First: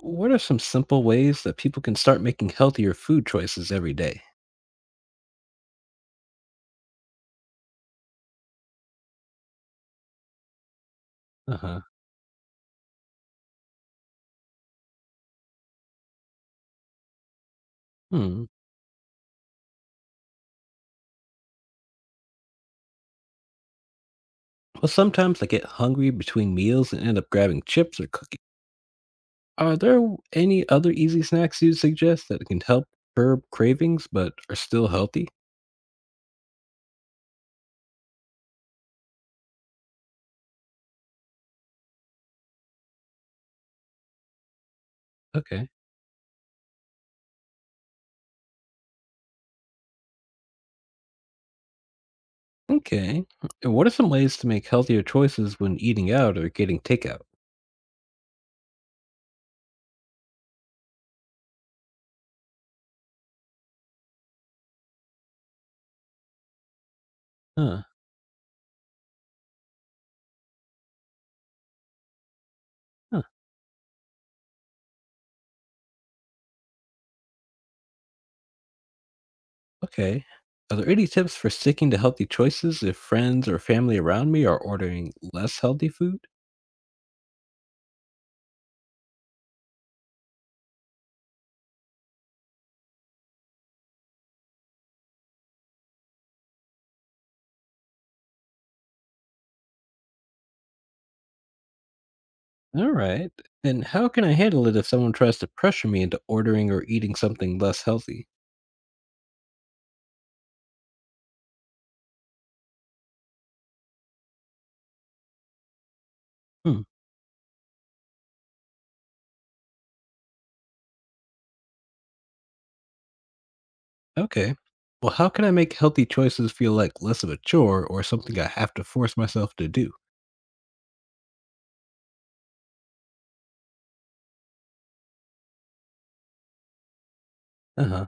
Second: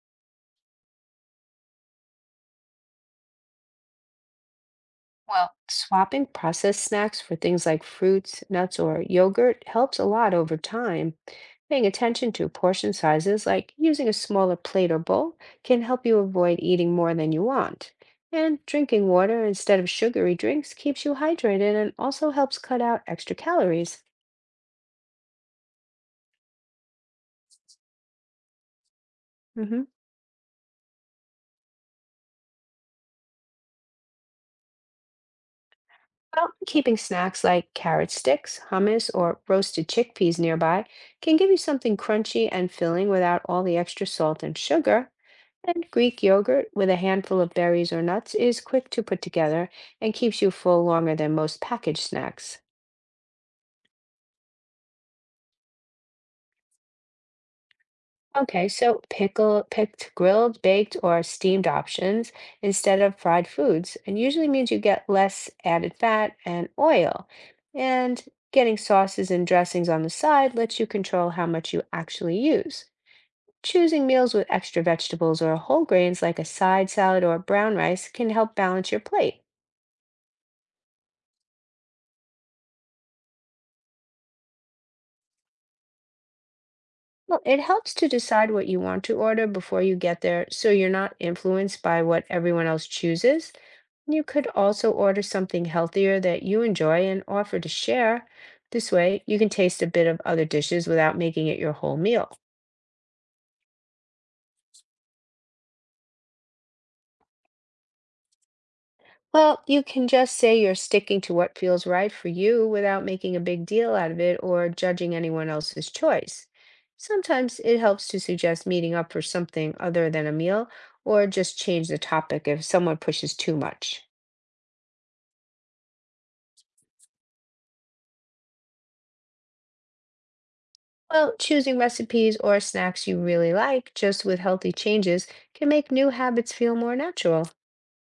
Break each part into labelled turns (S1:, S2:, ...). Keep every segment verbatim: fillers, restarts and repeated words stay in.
S1: What are some simple ways that people can start making healthier food choices every day?
S2: Well, swapping processed snacks for things like fruits, nuts, or yogurt helps a lot over time.
S1: Uh huh.
S2: Paying attention to portion sizes, like using a smaller plate or bowl, can help you avoid eating more than you want.
S1: Hmm.
S2: And drinking water instead of sugary drinks keeps you hydrated and also helps cut out extra calories.
S1: Well, sometimes I get hungry between meals and end up grabbing chips or cookies. Are
S2: Mhm.
S1: there w- any other easy snacks you suggest that can help curb cravings but are still healthy?
S2: Well, keeping snacks like carrot sticks, hummus, or roasted chickpeas nearby can give you something crunchy and filling without all the extra salt and sugar.
S1: Okay.
S2: And Greek yogurt with a handful of berries or nuts is quick to put together and keeps you full longer than most packaged snacks.
S1: Okay. And what are some ways to make healthier choices when eating out or getting takeout?
S2: Okay, so pickle picked grilled, baked, or steamed options instead of fried foods, and usually means you get less added fat and oil.
S1: Huh.
S2: And getting sauces and dressings on the side lets you control how much you actually use.
S1: Huh.
S2: Choosing meals with extra vegetables or whole grains like a side salad or brown rice can help balance your plate.
S1: Okay. Are there any tips for sticking to healthy choices if friends or family around me are ordering less healthy food?
S2: Well, it helps to decide what you want to order before you get there so you're not influenced by what everyone else chooses. You could also order something healthier that you enjoy and offer to share. This way, you can taste a bit of other dishes without making it your whole meal.
S1: All right. And how can I handle it if someone tries to pressure me into ordering or eating something less healthy?
S2: Well, you can just say you're sticking to what feels right for you without making a big deal out of it or judging anyone else's choice.
S1: Hmm.
S2: Sometimes it helps to suggest meeting up for something other than a meal or just change the topic if someone pushes too much.
S1: Okay. Well, how can I make healthy choices feel like less of a chore or something I have to force myself to do?
S2: Well, choosing recipes or snacks you really like just with healthy changes can make new habits feel more natural.
S1: Uh huh.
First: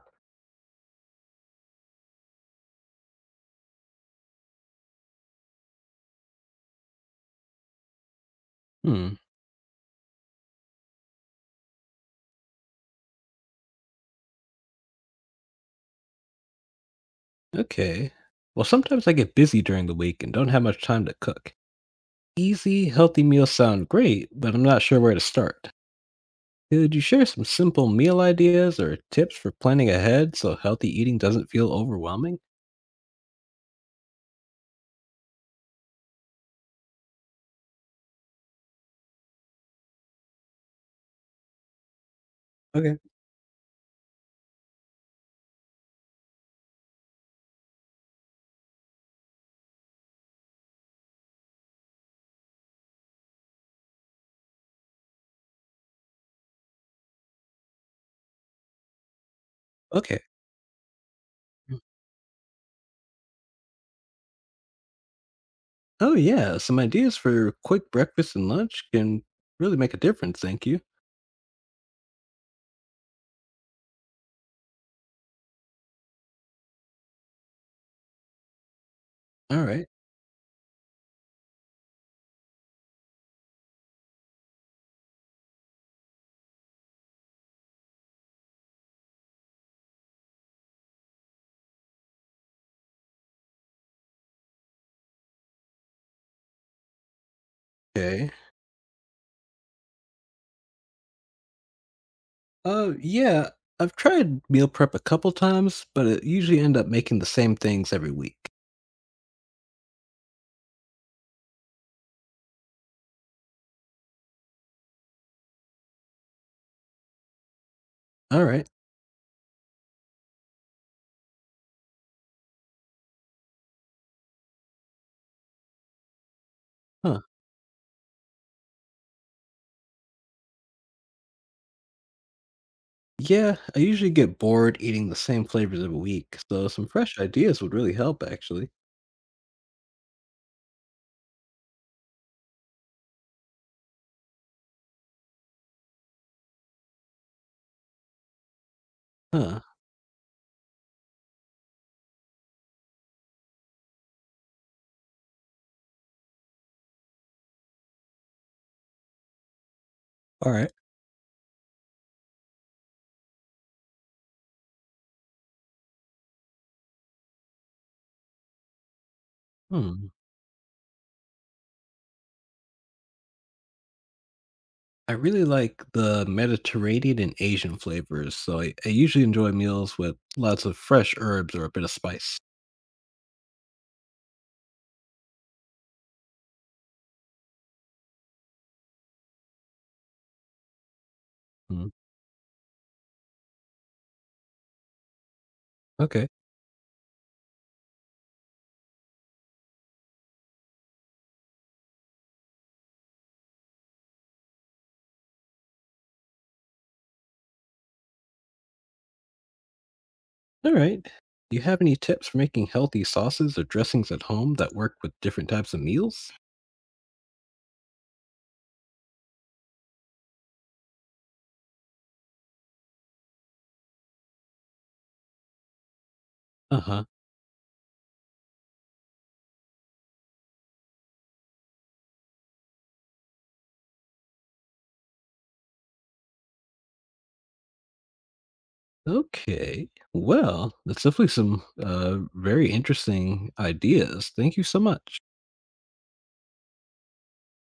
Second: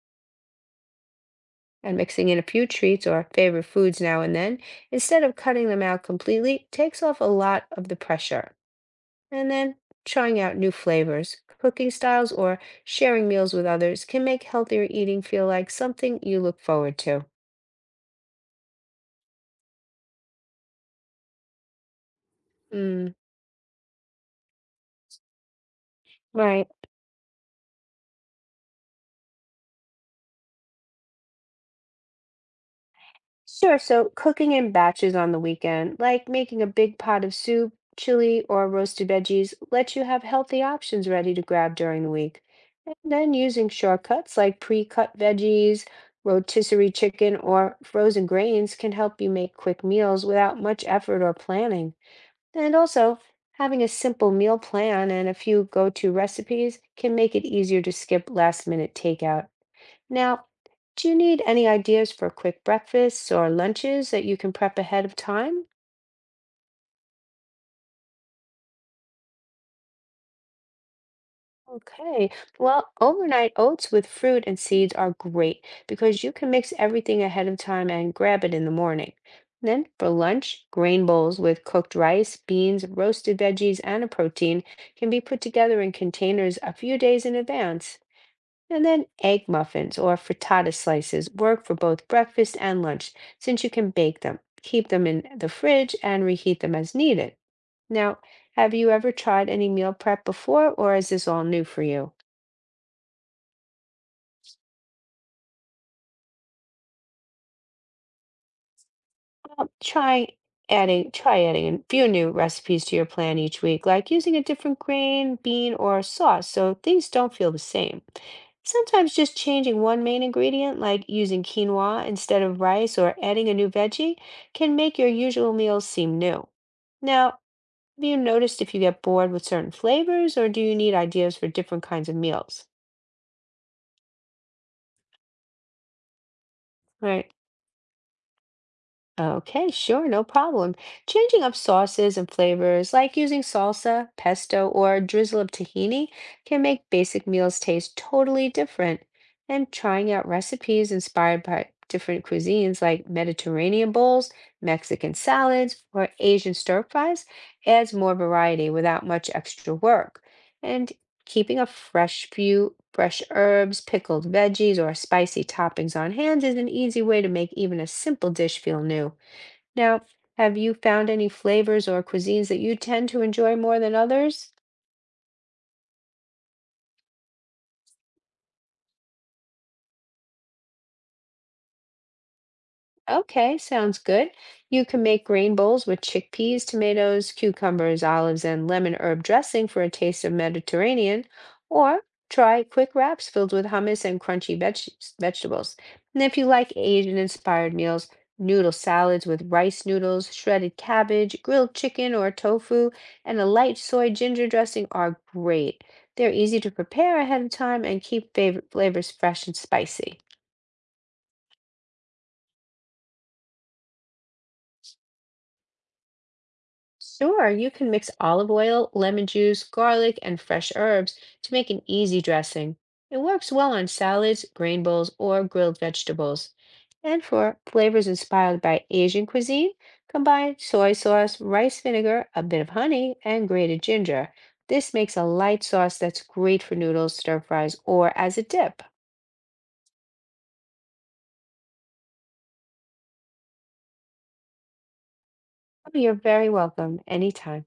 S2: And mixing in a few treats or favorite foods now and then, instead of cutting them out completely, takes off a lot of the pressure.
S1: Hmm.
S2: And then trying out new flavors, cooking styles, or sharing meals with others can make healthier eating feel like something you look forward to.
S1: Okay. Well, sometimes I get busy during the week and don't have much time to cook. Easy,
S2: Mm,
S1: healthy meals sound great, but I'm not sure where to start.
S2: right.
S1: Could you share some simple meal ideas or tips for planning ahead so healthy eating doesn't feel overwhelming?
S2: Sure, so cooking in batches on the weekend, like making a big pot of soup, chili, or roasted veggies, lets you have healthy options ready to grab during the week. And
S1: Okay.
S2: then using shortcuts like pre-cut veggies, rotisserie chicken, or frozen grains can help you make quick meals without much effort or planning. And also, having a simple meal plan and a few go-to recipes can make it easier to skip last-minute takeout.
S1: Okay.
S2: Now, do you need any ideas for quick breakfasts or lunches that you can prep ahead of time?
S1: Oh, yeah. Some ideas for quick breakfast and lunch can really make a difference. Thank you.
S2: Okay, well, overnight oats with fruit and seeds are great because you can mix everything ahead of time and grab it in the morning.
S1: All right.
S2: Then for lunch, grain bowls with cooked rice, beans, roasted veggies, and a protein can be put together in containers a few days in advance. And then egg muffins or frittata slices work for both breakfast and lunch since you can bake them, keep them in the fridge, and reheat them as needed. Now,
S1: Okay.
S2: have you ever tried any meal prep before, or is this all new for you?
S1: Uh, yeah. I've tried meal prep a couple times, but it usually end up making the same things every week.
S2: Well, try adding try adding a few new recipes to your plan each week, like using a different grain, bean, or sauce, so things don't feel the same.
S1: All right.
S2: Sometimes just changing one main ingredient, like using quinoa instead of rice or adding a new veggie, can make your usual meals seem new.
S1: Huh.
S2: Now, have you noticed if you get bored with certain flavors or do you need ideas for different kinds of meals?
S1: Yeah. I usually get bored eating the same flavors every week, so some fresh
S2: Right.
S1: ideas would really help, actually.
S2: Okay, sure, no problem. Changing up sauces and flavors, like using salsa, pesto, or a drizzle of tahini, can make basic meals taste totally different.
S1: Huh.
S2: And trying out recipes inspired by different cuisines, like Mediterranean bowls, Mexican salads, or Asian stir fries, adds more variety without much extra work.
S1: All right.
S2: And keeping a fresh few fresh herbs, pickled veggies, or spicy toppings on hand is an easy way to make even a simple dish feel new. Now,
S1: Hmm.
S2: have you found any flavors or cuisines that you tend to enjoy more than others?
S1: I really like the Mediterranean and Asian flavors, so I, I usually enjoy meals with lots of fresh herbs or a bit of spice.
S2: Okay, sounds good. You can make grain bowls with chickpeas, tomatoes, cucumbers, olives, and lemon herb dressing for a taste of Mediterranean,
S1: Hmm.
S2: or try quick wraps filled with hummus and crunchy veg vegetables. And
S1: Okay.
S2: if you like Asian-inspired meals, noodle salads with rice noodles, shredded cabbage, grilled chicken or tofu, and a light soy ginger dressing are great. They're easy to prepare ahead of time and keep favorite flavors fresh and spicy.
S1: All right. Do you have any tips for making healthy sauces or dressings at home that work with different types of meals?
S2: Sure, you can mix olive oil, lemon juice, garlic, and fresh herbs to make an easy dressing. It works well on salads, grain bowls, or grilled vegetables.
S1: Uh huh.
S2: And for flavors inspired by Asian cuisine, combine soy sauce, rice vinegar, a bit of honey, and grated ginger. This makes a light sauce that's great for noodles, stir fries, or as a dip.
S1: Okay. Well, that's definitely some uh, very interesting ideas. Thank you so much.
S2: Oh, you're very welcome anytime.